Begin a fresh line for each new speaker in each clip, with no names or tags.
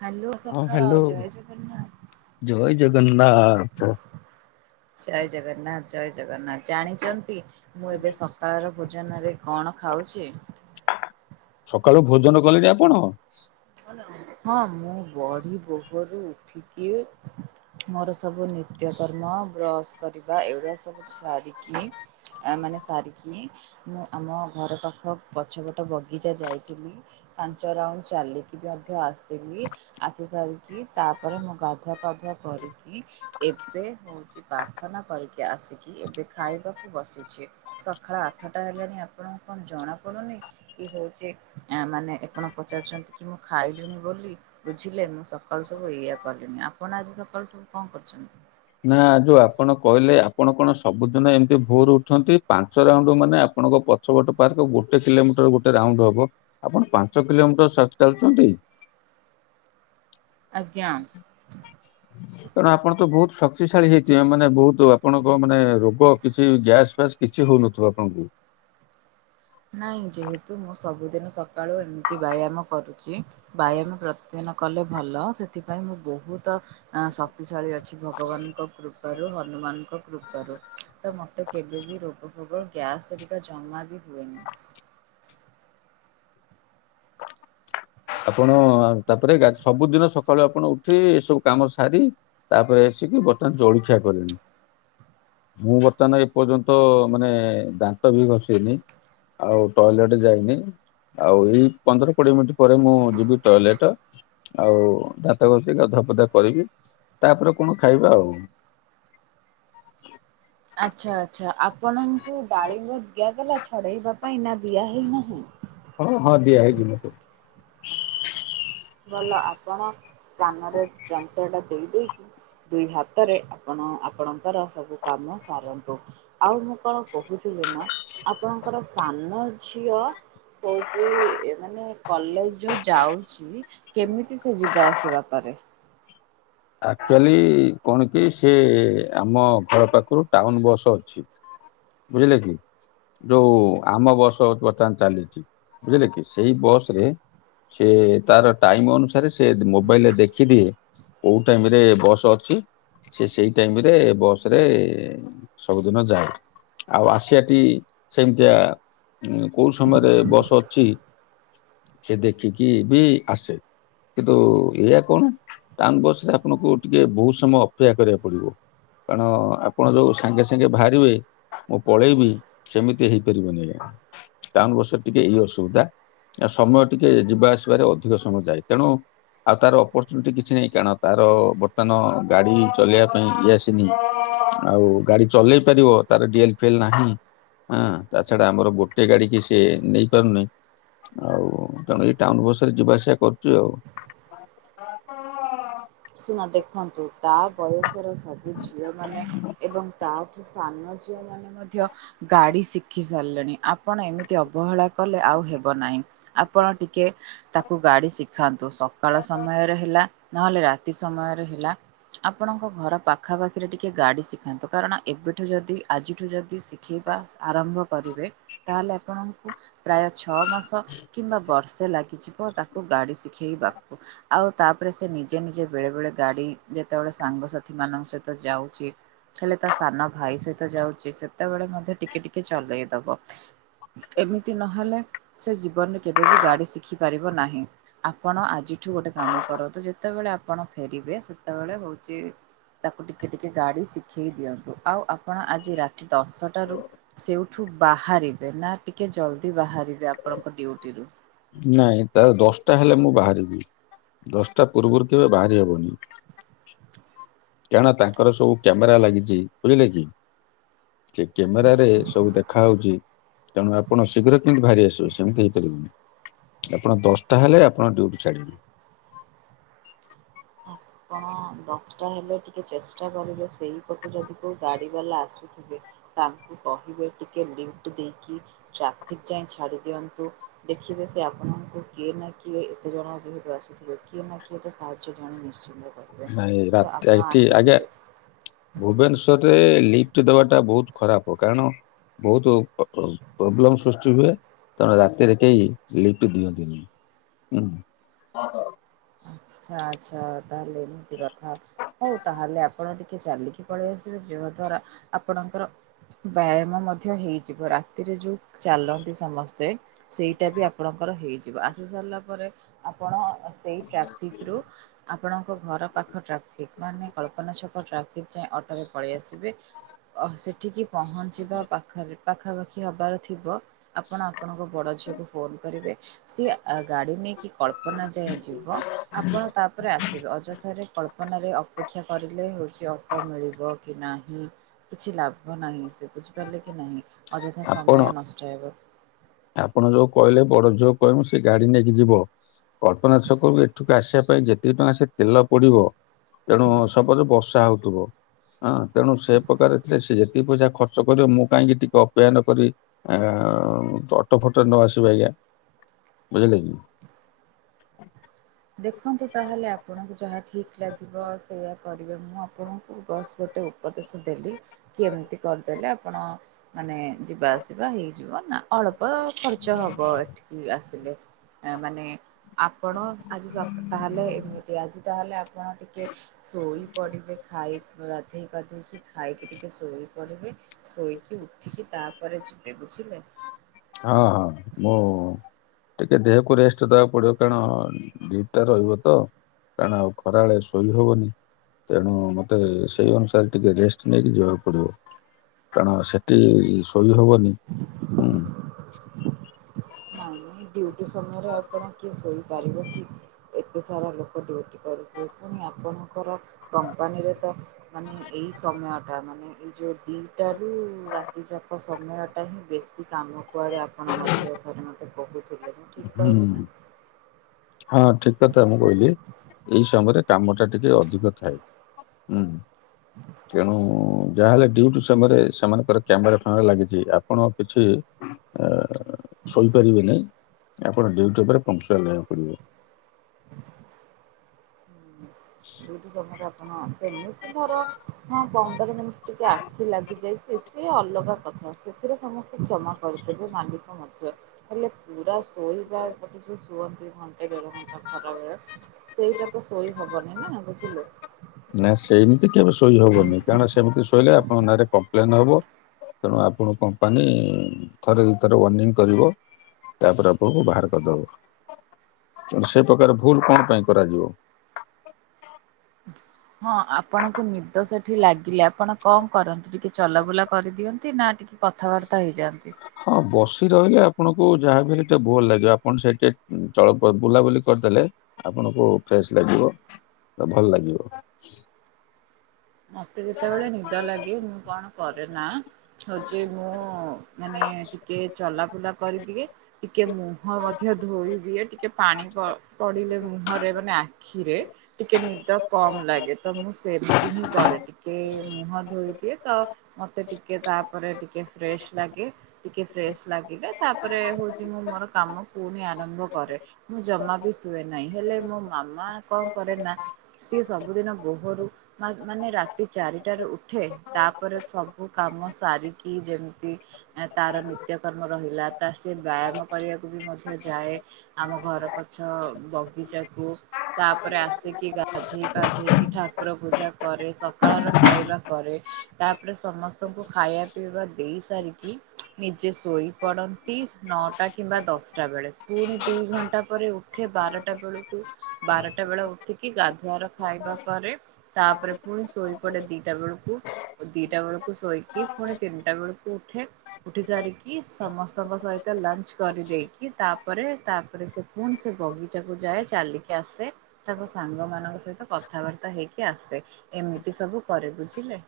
Hello
ହଁ
ସଖାଳ,
hello
ଜୟ ଜଗନ୍ନାଥ। ଜୟ ଜଗନ୍ନାଥ, ଜୟ ଜଗନ୍ନାଥ। ଜାଣିଚନ୍ତି, ମୁଁ ଏବେ ସକାଳର ଭୋଜନରେ କଣ ଖାଉଛି?
ସକାଳୁ ଭୋଜନ କଲେଣି ଆପଣ?
ହଁ ମୁଁ ବଢୀ ବୋହରୁ ଉଠିକି ମୋର ସବୁ ନିତ୍ୟକର୍ମ ବ୍ରସ୍ କରିବା ଏଗୁରା ସବୁ ସାରିକି ଆ ମାନେ ସାରିକି ମୁଁ ଆମ ଘର ପାଖ ପଛପଟ ବଗିଚା ଯାଇଥିଲି ପାଞ୍ଚ ରାଉଣ୍ଡ ଚାଲି [unintelligible] ଆସିଲି ଆସି ସାରିକି ତାପରେ ମୁଁ ଗାଧୁଆ ପାଧୁଆ କରିକି ଏବେ ହଉଚି ପାର୍ଥନା କରିକି ଆସିକି ଏବେ ଖାଇବାକୁ ବସିଛି। ସକାଳ ଆଠଟା ହେଲାଣି ଆପଣଙ୍କୁ କଣ ଜଣା ପଡୁନି। କି ହଉଚି ଆଁ ମାନେ ଆପଣ ପଚାରୁଚନ୍ତି କି ମୁଁ ଖାଇଲିଣିି ବୋଲି। ବୁଝିଲେ ମୁଁ ସକାଳୁ ସବୁ ଏଇଆ କଲିଣି ଆପଣ ଆଜି ସକାଳୁ ସବୁ କଣ କରିଚନ୍ତି?
ନା ଯୋଉ ଆପଣ କହିଲେ ଆପଣ କଣ ସବୁଦିନ ଏମିତି ଭୋରୁ ଉଠନ୍ତି ପାଞ୍ଚ ରାଉଣ୍ଡ ମାନେ ଆପଣଙ୍କ ପ ଛ ପଟ ପାର୍କ ଗୋଟେ କିଲୋମିଟର ଗୋଟେ ରାଉଣ୍ଡ ହବ ଆପଣ ପାଞ୍ଚ କିଲୋମିଟର ସତ୍ ଚାଲୁଚନ୍ତି।
ଆଜ୍ଞା।
ତେଣୁ ଆପଣ ତ ବହୁତ ଶକ୍ତିଶାଳୀ ହେଇଥିବେ ମାନେ ବହୁତ ଆପଣଙ୍କ ମାନେ ରୋଗ କିଛି ଗ୍ୟାସ୍ ଫ୍ୟାସ୍ କିଛି ହଉ ନ ଥୁବ ଆପଣଙ୍କୁ।
ନାଇଁ ଯେହେତୁ ମୁଁ ସବୁଦିନ ସକାଳୁ ଏମିତି ବ୍ୟାୟାମ୍ କରୁଚି ବ୍ୟାୟାମ ପ୍ରତିଦିନ କଲେ ଭଲ ସେଥିପାଇଁ ମୁଁ ବହୁତ ଆଁ ଶକ୍ତିଶାଳୀ ଅଛି ଭଗବାନ୍ ଙ୍କ କୃପାରୁ ହନୁମାନ ଙ୍କ କୃପାରୁ। ତ ମତେ କେବେ ବିି ରୋଗ ଫୋଗ ଗ୍ୟାସ୍ ହେରିକା ଜମା ବି ହୁଏନି।
ଆପଣ ତା ପରେ ଗା ସବୁଦିନ ସ ସକାଳୁ ଆପଣ ଉଠି ଏସବୁ କାମ ସାରି ତା ପରେ ଆସିକି ବର୍ତ୍ତମାନ ଜଳଖିଆ କଲେଣି। ମୁଁ ବର୍ତ୍ତମାନ୍ ଏପର୍ଯ୍ୟନ୍ତ ମାନେ ଦାନ୍ତ ବି ଘସିନି। ଆଉ ଟଏଲେଟ୍ ଯାଉନି ଆଉ ଏଇ ପନ୍ଦର କୋଡିଏ ମିନିଟ୍ ପରେ ମୁଁ ଯିବି ଟଏଲେଟ। ଆଉ ଦାନ୍ତ ଘସି ଗାଧୁଆ ପାଧୁଆ କରିବି ତା ପରେ କଣ ଖାଇବା ଆଉ।
ଆଚ୍ଛା ଆଚ୍ଛା ଆପଣଙ୍କୁ ଡାଳିିମ୍ୱ ଦିଆଗଲା ଛଡେଇବା ପାଇଁ ନା ଦିଆହେଇନାହିଁ?
ହଁ ହଁ ଦିଆ ହେଇଚି ମତେ।
ଭଲ ଆପଣ କାନରେ ଯନ୍ତ୍ରଟା ଦେଇଦେଇକି ଦୁଇ ହାତରେ ଆପଣ ଆପଣଙ୍କର ସବୁ କାମ ସାରନ୍ତୁ ଆଉ ମୁଁ କଣ କହୁଥିଲି ନା ଆପଣଙ୍କର ସାନ ଝିଅ କହୁଚି ମାନେ କଲେଜ ଯୋଉ ଯାଉଚି କେମିତି ସେ ଯିବା ଆସିବା କରେ?
ଆକ୍ଚୁଆଲି କଣ କି ସେ ଆମ ଘର ପାଖୁରୁ ଟାଉନ ବସ୍ ଅଛି। ବୁଝିଲେ କି? ଯୋଉ ଆମ ବସ ବର୍ତ୍ତମାନ ଚାଲିଚି ବୁଝିଲେ କି ସେଇ ବସ ରେ ସିଏ ତାର ଟାଇମ ଅନୁସାରେ ସେ ମୋବାଇଲରେ ଦେଖିଦିଏ। କୋଉ ଟାଇମ ରେ ବସ୍ ଅଛି ସିଏ ସେଇ ଟାଇମରେ ବସ ରେ ସବୁଦିନ ଯାଏ। ଆଉ ଆସିଆଟି ସେମିତିଆ କୋଉ ସମୟରେ ବସ୍ ଅଛି ସିଏ ଦେଖିକି ବି ଆସେ କିନ୍ତୁ ଏଇଆ କଣ? ଟାଉନ ବସ୍ ରେ ଆପଣଙ୍କୁ ଟିକେ ବହୁତ ସମୟ ଅପେକ୍ଷା କରିବାକୁ ପଡିବ। କାରଣ ଆପଣ ଯୋଉ ସାଙ୍ଗେ ସାଙ୍ଗେ ବାହାରିବେ ମୁଁ ପଳେଇବି ସେମିତି ହେଇପାରିବନି ଆଜ୍ଞା ଟାଉନ୍ ବସରେ ଟିକେ ଏଇ ଅସୁବିଧା। ଆଉ ସମୟ ଟିକେ ଯିବା ଆସିବାରେ ଅଧିକ ସମୟ ଯାଏ ତେଣୁ ଆଉ ତାର ଅପର୍ଚୁନିଟି କିଛି ନାହିଁ। କାରଣ ତାର ବର୍ତ୍ତମାନ ଗାଡ଼ି ଚଲେଇବା ପାଇଁ ଇଏ ଆସିନି ଆଉ ଗାଡ଼ି ଚଲେଇ ପାରିବ। ତାର ଡିଏଲ ଫିଏଲ୍ ନାହିଁ, ତା ଛଡ଼ା ଆମର ଗୋଟେ ଗାଡ଼ି କି ସେ ନେଇ ପାରୁନି। ଆଉ ତେଣୁ ଏଇ ଟାଉନ ବସ ରେ ଯିବା ଆସିବା କରୁଛୁ ଆଉ। ହଁ।
ଶୁଣନ୍ତୁ ଦେଖନ୍ତୁ ତା ବୟସର ସବୁ ଝିଅମାନେ ଏବଂ ତାଠୁ ସାନ ଝିଅମାନେ ମଧ୍ୟ ଗାଡ଼ି ଶିଖି ସାରିଲେଣି ଆପଣ ଏମିତି ଅବହେଳା କଲେ ଆଉ ହେବ ନାହିଁ। ଆପଣ ଟିକେ ତାକୁ ଗାଡ଼ି ଶିଖାନ୍ତୁ। ସକାଳ ସମୟରେ ହେଲା ନହେଲେ ରାତି ରାତି ସମୟରେ ହେଲା, ଆପଣଙ୍କ ଘର ପାଖା ପାଖିରେ ଟିକେ ଗାଡ଼ି ଶିଖାନ୍ତୁ କାରଣ ଏବେଠୁ ଯଦି ଆଜିଠୁ ଯଦି ଶିଖିବା ଶିଖିବା ଆରମ୍ଭ କରିବେ ତାହେଲେ ଆପଣଙ୍କୁ ପ୍ରାୟ ଛଅ ମାସ କିମ୍ବା ବର୍ଷେ ଲାଗିଯିବ ତାକୁ ଗାଡ଼ି ଶିଖେଇବାକୁ। ଆଉ ତାପରେ ସେ ନିଜେ ନିଜେ ବେଳେବେଳେ ଗାଡ଼ି ଯେତେବେଳେ ସାଙ୍ଗସାଥି ମାନଙ୍କ ସହିତ ଯାଉଛି ହେଲେ ତା ସାନ ଭାଇ ସହିତ ଯାଉଛି ସେତେବେଳେ ମଧ୍ୟ ଟିକେ ଟିକେ ଚଲେଇ ଦବ। ଏମିତି ନହେଲେ ସେ ଜୀବନରେ କେବେ ବି ଗାଡ଼ି ଶିଖି ପାରିବ ନାହିଁ। ଆପଣ ଆଜିଠୁ ଗୋଟେ କାମ କରନ୍ତୁ ଯେତେବେଳେ ଆପଣ ଫେରିବେ ସେତେବେଳେ ହଉଛି ତାକୁ ଟିକେ ଟିକେ ଗାଡ଼ି ଶିଖେଇ ଦିଅନ୍ତୁ। ଆଉ ଆପଣ ଆଜି ରାତି ଦଶଟାରୁ ସେଉଠୁ ବାହାରିବେ ନା ଟିକେ ଜଲଦି ବାହାରିବେ ଆପଣଙ୍କ ଡ୍ୟୁଟିରୁ।
ନାଇଁ ତା ଦଶଟା ହେଲେ ମୁଁ ବାହାରିବି। ଦଶଟା ପୂର୍ବରୁ କେବେ ବାହାରି ହବନି। କାରଣ ତାଙ୍କର ସବୁ କ୍ୟାମେରା ଲାଗିଛି ବୁଝିଲେ କି? କ୍ୟାମେରାରେ ସବୁ ଦେଖାଉଛି। ତେଣୁ ଆପଣ ଶୀଘ୍ର କେମିତି ବାହାରି ଆସିବେ ସେମିତି ହେଇପାରିବନି। ଆପଣ ଦଶଟା ହେଲେ ଆପଣ ଡ୍ୟୁଟି ଛାଡ଼ିବେ।
ଆପଣ ଦଶଟା ହେଲେ ଟିକେ ଚେଷ୍ଟା କରିବେ ସେଇପଟୁ ଯଦି କୋଉ ଗାଡ଼ି ବାଲା ଆସୁ ସେ [unintelligible] ତାଙ୍କୁ କହିବେ ଟିକେ ଲିଫ୍ଟ ଦେଇକି ଟ୍ରାଫିକ ଯାଏ ଛାଡ଼ି ଦିଅନ୍ତୁ। ଦେଖିବେ ସେ ଆପଣଙ୍କୁ କିଏ ନା କିଏ ଏତେ ଜଣ ଯେହେତୁ ଆସୁଥିବେ କିଏ ନା କିଏ ତ ସାହାଯ୍ୟ ସେ ଜଣେ ନିଶ୍ଚିନ୍ତ କରିବ।
ନାଇଁ ରାତି ଏଇଠି ଆଜ୍ଞା। ଭୁବନେଶ୍ଵରରେ ଲିଫ୍ଟ ଦେବାଟା ବହୁତ ଖରାପ। କାରଣ ବହୁତ ପ୍ରୋବ୍ଲେମ ସୃଷ୍ଟି ହୁଏ। ତେଣୁ ରାତିରେ କେହି ଲିପ୍ଟ ଦିଅନ୍ତିନି ହୁଁ।
ଆଚ୍ଛା ଆଚ୍ଛା ତାହେଲେ ଏମିତି କଥା। ହଉ ତାହେଲେ ଆପଣ ଟିକେ ଚାଲିକି ପଳେଇ ଆସିବେ। ଯାହା ଦ୍ଵାରା ଆପଣଙ୍କର ବ୍ୟାୟାମ ମଧ୍ୟ ହେଇଯିବ। ରାତିରେ ଯେଉଁ ଚାଲନ୍ତି ସମସ୍ତେ ସେଇ ଟାଇପର ଆପଣଙ୍କର ହେଇଯିବ। ଆସି ସାରିଲା ପରେ ଆପଣ ସେଇ ଟ୍ରାଫିକରୁ ଆପଣଙ୍କ ଘର ପାଖ ଟ୍ରାଫିକ, ମାନେ କଳ୍ପନା ଛକ ଟ୍ରାଫିକ୍ ଯାଏଁ ଅଟୋରେ ପଳେଇ ଆସିବେ। ସେଠିକି ପହଞ୍ଚିବା ପାଖରେ ପାଖାପାଖି ହେବାର ଥିବ, ଆପଣ ଆପଣଙ୍କ ବଡ଼ ଝିଅକୁ ଫୋନ୍ କରିବେ ସିଏ ଗାଡ଼ି ନେଇକି କଳ୍ପନା ଯାଏ ଯିବ। ଆପଣ ତାପରେ ଆସିବେ। ଅଯଥାରେ କଳ୍ପନାରେ ଅପେକ୍ଷା କରିଲେ ହେଉଛି ଅଟୋ ମିଳିବ କି ନାହିଁ କିଛି ଲାଭ ନାହିଁ ସେ ବୁଝିପାରିଲେ କି ନାହିଁ। ଅଯଥା
ଆପଣ
ସମୟ ନଷ୍ଟ ହେବ।
ଆପଣ ଯୋଉ କହିଲେ ବଡ ଝୁଅକୁ କହିବୁ ସେ ଗାଡି ନେଇକି ଯିବ କଳ୍ପନା ଛକରୁ ଏଠକୁ ଆସିବା ପାଇଁ ଯେତିକି ଟଙ୍କା ସେ ତେଲ ପଡିବ ତେଣୁ ସପଜ ବର୍ଷା ହଉଥିବ ହଁ ତେଣୁ ସେ ପ୍ରକାର ଥିଲେ ସେ ଯେତିକି ପଇସା ଖର୍ଚ୍ଚ କରିବ ମୁଁ କାହିଁକି ଟିକେ ଅପେକ୍ଷା ନକରିବି। ଆ ଅଟୋ ଫଟୋ ରେ ନ ଆସିବେ ଆଜ୍ଞା ବୁଝିଲେ କି?
ଦେଖନ୍ତୁ ତାହେଲେ ଆପଣଙ୍କୁ ଯାହା ଠିକ୍ ଲାଗିବ ସେଇୟା କରିବେ ମୁଁ ଆପଣ ବସ୍ ଗୋଟେ ଉପଦେଶ ଦେଲି କି ଏମିତି କରିଦେଲେ ଆପଣ ମାନେ ଯିବା ଆସିବା ହେଇଯିବ ନା ଅଳ୍ପ ଖର୍ଚ୍ଚ ହେବ ଏଠିକି ଆସିଲେ ମାନେ ଆପଣ ଯ ତାହେଲେ ଆଜି ତାହେଲେ ଆପଣ ଟିକେ ଶୋଇପଡ଼ିବେ ଖାଇ ଗଧୋଇ ପାଧୋଇକି। ଖାଇକି ଟିକେ ଶୋଇପଡ଼ିବେ ଶୋଇକି ଉଠିକି ତାପରେ ଯିବେ ବୁଝିଲେ।
ହଁ ହଁ ମୁଁ ଟିକେ ଦେହକୁ ରେଷ୍ଟ ଦବାକୁ ପଡିବ କାରଣ ଡିଉଟିଟା ରହିବତ। କାରଣ ଆଉ ଖରାବେେଳେ ଶୋଇ ହବନି। ତେଣୁ ମତେ ସେଇ ଅନୁସାରେ ଟିକେ ରେଷ୍ଟ୍ ନେଇକି ଯିବାକୁ ପଡିବ। କାରଣ ସେଠି ସୋଇ ହବନି ହୁଁ।
ନାଇଁ ନାଇଁ ଡିଉଟି ସମୟରେ ଆଉ କଣ କିଏ ଶୋଇପାରିବ କି? ଏତେ ସାରା ଲୋକ ଡ୍ୟୁଟି କରୁଥିବେ ପୁଣି ଆପଣଙ୍କର କମ୍ପାନୀରେ ତ ମାନେ ଏଇ ସମୟଟା ମାନେ ଏଇ ଯଉ ଦି ଟାରୁ ରାତିଚାପ ସମୟଟା ହିଁ ବେଶୀ କାମ କୁଆଡ଼େ ଆପଣ ମଝିରେ ଥରେ କହୁଥିଲେ ମୁଁ ଠିକ୍
ହୁଁ
କହିଲି ନା?
ହଁ ଠିକ କଥା ମୁଁ କହିଲି ଏଇ ସମୟରେ କାମଟା ଟିକେ ଅଧିକ ଥାଏ। ହୁଁ।
[inaudible]
ତେଣୁ ଯାହାହେଲେ ଡ୍ୟୁଟି ସମୟରେ ସେମାନଙ୍କର କ୍ୟାମେରା ଫ୍ୟାମେରା ଲାଗିଛି ଆପଣ କିଛି ଅ ଶୋଇପାରିବେ ନାହିଁ ଆପଣ ଡ୍ୟୁଟି ଉପରେ ପନକ୍ଟୁଆଲ ରହିବାକୁ ପଡିବ।
ଡିଉଟିି ସମୟରେ ଆପଣ ସେମିତି ଧର ହଁ ପନ୍ଦର ମିନିଟ୍ ଟିକେ ଆଖି ଲାଗିଯାଇ ସେ ସେ ଅଲଗା କଥା। ସେଥିରେ ସମସ୍ତେ କ୍ଷମା କରିଦେବେ ମାଲିକ ମଧ୍ୟ ହେଲେ ପୁରା ସୋଇବା ଗୋଟେ ଯେଉଁ କୁହନ୍ତି ଘଣ୍ଟେ ଦେଢ ଘଣ୍ଟା ଖରାବେଳେ ସେଇଟା ତ ଶୋଇ ହବନି ନା ବୁଝିଲେ?
ନାଁ ସେମିତି କେବେ ଶୋଇହବନି କାରଣ ସେମିତି ଶୋଇଲେ ଆପଣ ନାଁରେ କମ୍ପ୍ଲେନ୍ ହେବ ତେଣୁ ଆପଣ କୁ କମ୍ପାନୀ ଥରେ ଦିଥର ୱାର୍ଣ୍ଣିଂ କରିବ ତାପରେ ଆପଣଙ୍କୁ ବାହାର କରିଦବ ତେଣୁ ସେ ପ୍ରକାର ଭୁଲ କଣପାଇଁ କରାଯିବ?
[unintelligible] ହଁ ଆପଣଙ୍କୁ ନିଦ ସେଠି ଲାଗିଲେ ଆପଣ କଣ କରନ୍ତି ଟିକେ ଚଲାବୁଲା କରିଦିଅନ୍ତି ନା ଟି କଥାବାର୍ତ୍ତା ହେଇଯାଆନ୍ତି।
ହଁ ବସିରହିଲେ ଆପଣଙ୍କୁ ଯାହାବି ହେଲେ ଟିକେ ବୋର୍ ଲାଗିବ ଆପଣ ସେଇ ଟିକେ ଚଳ ବୁଲାବୁଲି କରିଦେଲେ ଆପଣଙ୍କୁ ଫ୍ରେଶ୍ ଲାଗିବ ତ ଭଲ ଲାଗିବ।
ମତେ ଯେତେ ବେଳେ ନିଦ ଲାଗେ ମୁଁ କଣ କରେ ନା ହଉଛି ମୁଁ ମାନେ ଟିକେ ଚଲା ବୁଲା କରିଦିଏ ଟିକେ ମୁହଁ ମଧ୍ୟ ଧୋଇ ଦିଏ ଟିକେ ପାଣି ପ ପଡିଲେ ମୁହଁରେ ମାନେ ଆ କ୍ଷୀରେ ଟିକେ ନିଦ କମ୍ ଲାଗେ ତ ମୁଁ ସେମିତି ହିଁ କରେ ଟିକେ ମୁହଁ ଧୋଇ ଦିଏ ତ ମତେ ଟିକେ ତାପରେ ଟିକେ ଫ୍ରେଶ୍ ଲାଗେ ଟିକେ ଫ୍ରେଶ୍ ଲାଗିଲେ ତାପରେ ହଉଛି ମୁଁ ମୋର କାମ ପୁଣି ଆରମ୍ଭ କରେ। ମୁଁ ଜମା ବି ଶୁଏ ନାହିଁ, ହେଲେ ମୋ ମାମା କଣ କରେ ନା। ସେ ସବୁଦିନ ବୋହରୁ। ମାନେ ରାତି ଚାରିଟାରେ ଉଠେ, ତାପରେ ସବୁ କାମ ସାରିକି ଯେମିତି। ତାର ନିତ୍ୟକର୍ମ ରହିଲା, ତା ସେବା ଆମେ କରିବାକୁ। କୁ ବି ମଧ୍ୟ ଯାଏ ଆମ ଘର ପଛ ବଗିଚାକୁ। ତାପରେ ଆସିକି ଗାଧେଇ ପାଧେଇ କି ଠାକୁର ପୂଜା। କରେ। ସକାଳର ଖାଇବା କରେ। ତାପରେ ସମସ୍ତଙ୍କୁ ଖାଇବା ପିଇବା ଦେଇ ସାରିକି, ନିଜେ ଶୋଇ ପଡ। ଠିକ୍ ନଅଟା କିମ୍ବା ଦଶଟା ବେଳେ ପୁଣି ଦୁଇ ଘଣ୍ଟା ପରେ ଉଠେ ବାରଟା ବେଳକୁ। ବାରଟା ବେଳେ ଉଠିକି ଗାଧୁଆର ଖାଇବା କରେ। ପରେ ପୁଣି ଶୋଇପଡେ ଦିଟା ବେଳୁକୁ। ଦିଟା ବେଳକୁ ଶୋଇକି ପୁଣି ତିନଟା ବେଳକୁ ଉଠେ। ଉଠି ସାରିକି ସମସ୍ତଙ୍କ ସହିତ ଲଞ୍ଚ କରିଦେଇକି ତାପରେ ତାପରେ ସେ। ପୁଣି ସେ ବଗିଚାକୁ ଯାଏ ଚାଲିକି ଆସେ। ତାଙ୍କ ସାଙ୍ଗ ମାନଙ୍କ ସହିତ କଥାବାର୍ତ୍ତା ହେଇକି ଆସେ। ଏମିତି ସବୁ କରେ ବୁଝିଲେ।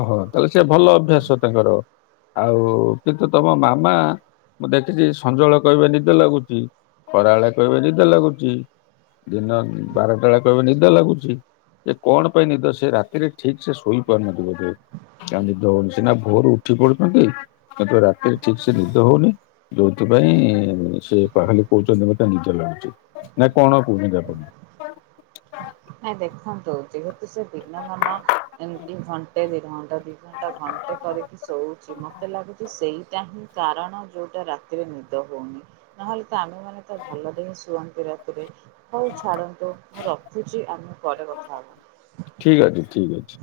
ଓହୋ, ତାହେଲେ ସେ ଭଲ ଅଭ୍ୟାସ ତାଙ୍କର। ଆଉ କିନ୍ତୁ ତମ ମାମା ମୁଁ ଦେଖିଚି ସଞ୍ଜ ବେଳେ କହିବେ ନିଦ ଲାଗୁଚି। ଖରା ବେଳେ କହିବେ ନିଦ ଲାଗୁଚି, ଦିନ ବାରଟା ବେଳେ କହିବେ ନିଦ ଲାଗୁଚି। ଯେ କଣ ପାଇଁ ନିଦ, ସେ ରାତିରେ ଠିକ୍ ସେ ଶୋଇ ପାରୁନଥିବେ। ତା ନିଦ ହଉନି ସିନା ଭୋରୁ ଉଠି ପଡୁଚନ୍ତି କିନ୍ତୁ ରାତିରେ ଠିକ୍ ସେ ନିଦ ହଉନି। ଯଉଥିପାଇଁ ସେ ଖାହାଲି କହୁଚନ୍ତି ମୋତେ ନିଦ ଲାଗୁଚି। ନାଇ କଣ କହୁଚନ୍ତି ଆପଣ?।
ନାଇଁ ଦେଖନ୍ତୁ, ଯେହେତୁ ସେ ଦିନ ମାନ ଏମତି ଘଣ୍ଟେ, ଦେଢ଼ ଘଣ୍ଟା, ଦି। ଘଣ୍ଟେ କରିକି ଶୋଉଚି, ମତେ ଲାଗୁଚି ସେଇଟା ହିଁ କାରଣ ଯଉଟା ରା। ରାତିରେ ନିଦ ହଉନି ନହେଲେ ତ ଆମେ ମାନେ ତ ଭଲରେ ହିଁ ଶୁଅନ୍ତି ରାତିରେ। ହଉ ଛାଡନ୍ତୁ, ମୁଁ ରଖୁଚି ଆମେ ପରେ କଥା ହବା।
ଠିକ୍ ଅଛି, ଠିକ୍ ଅଛି।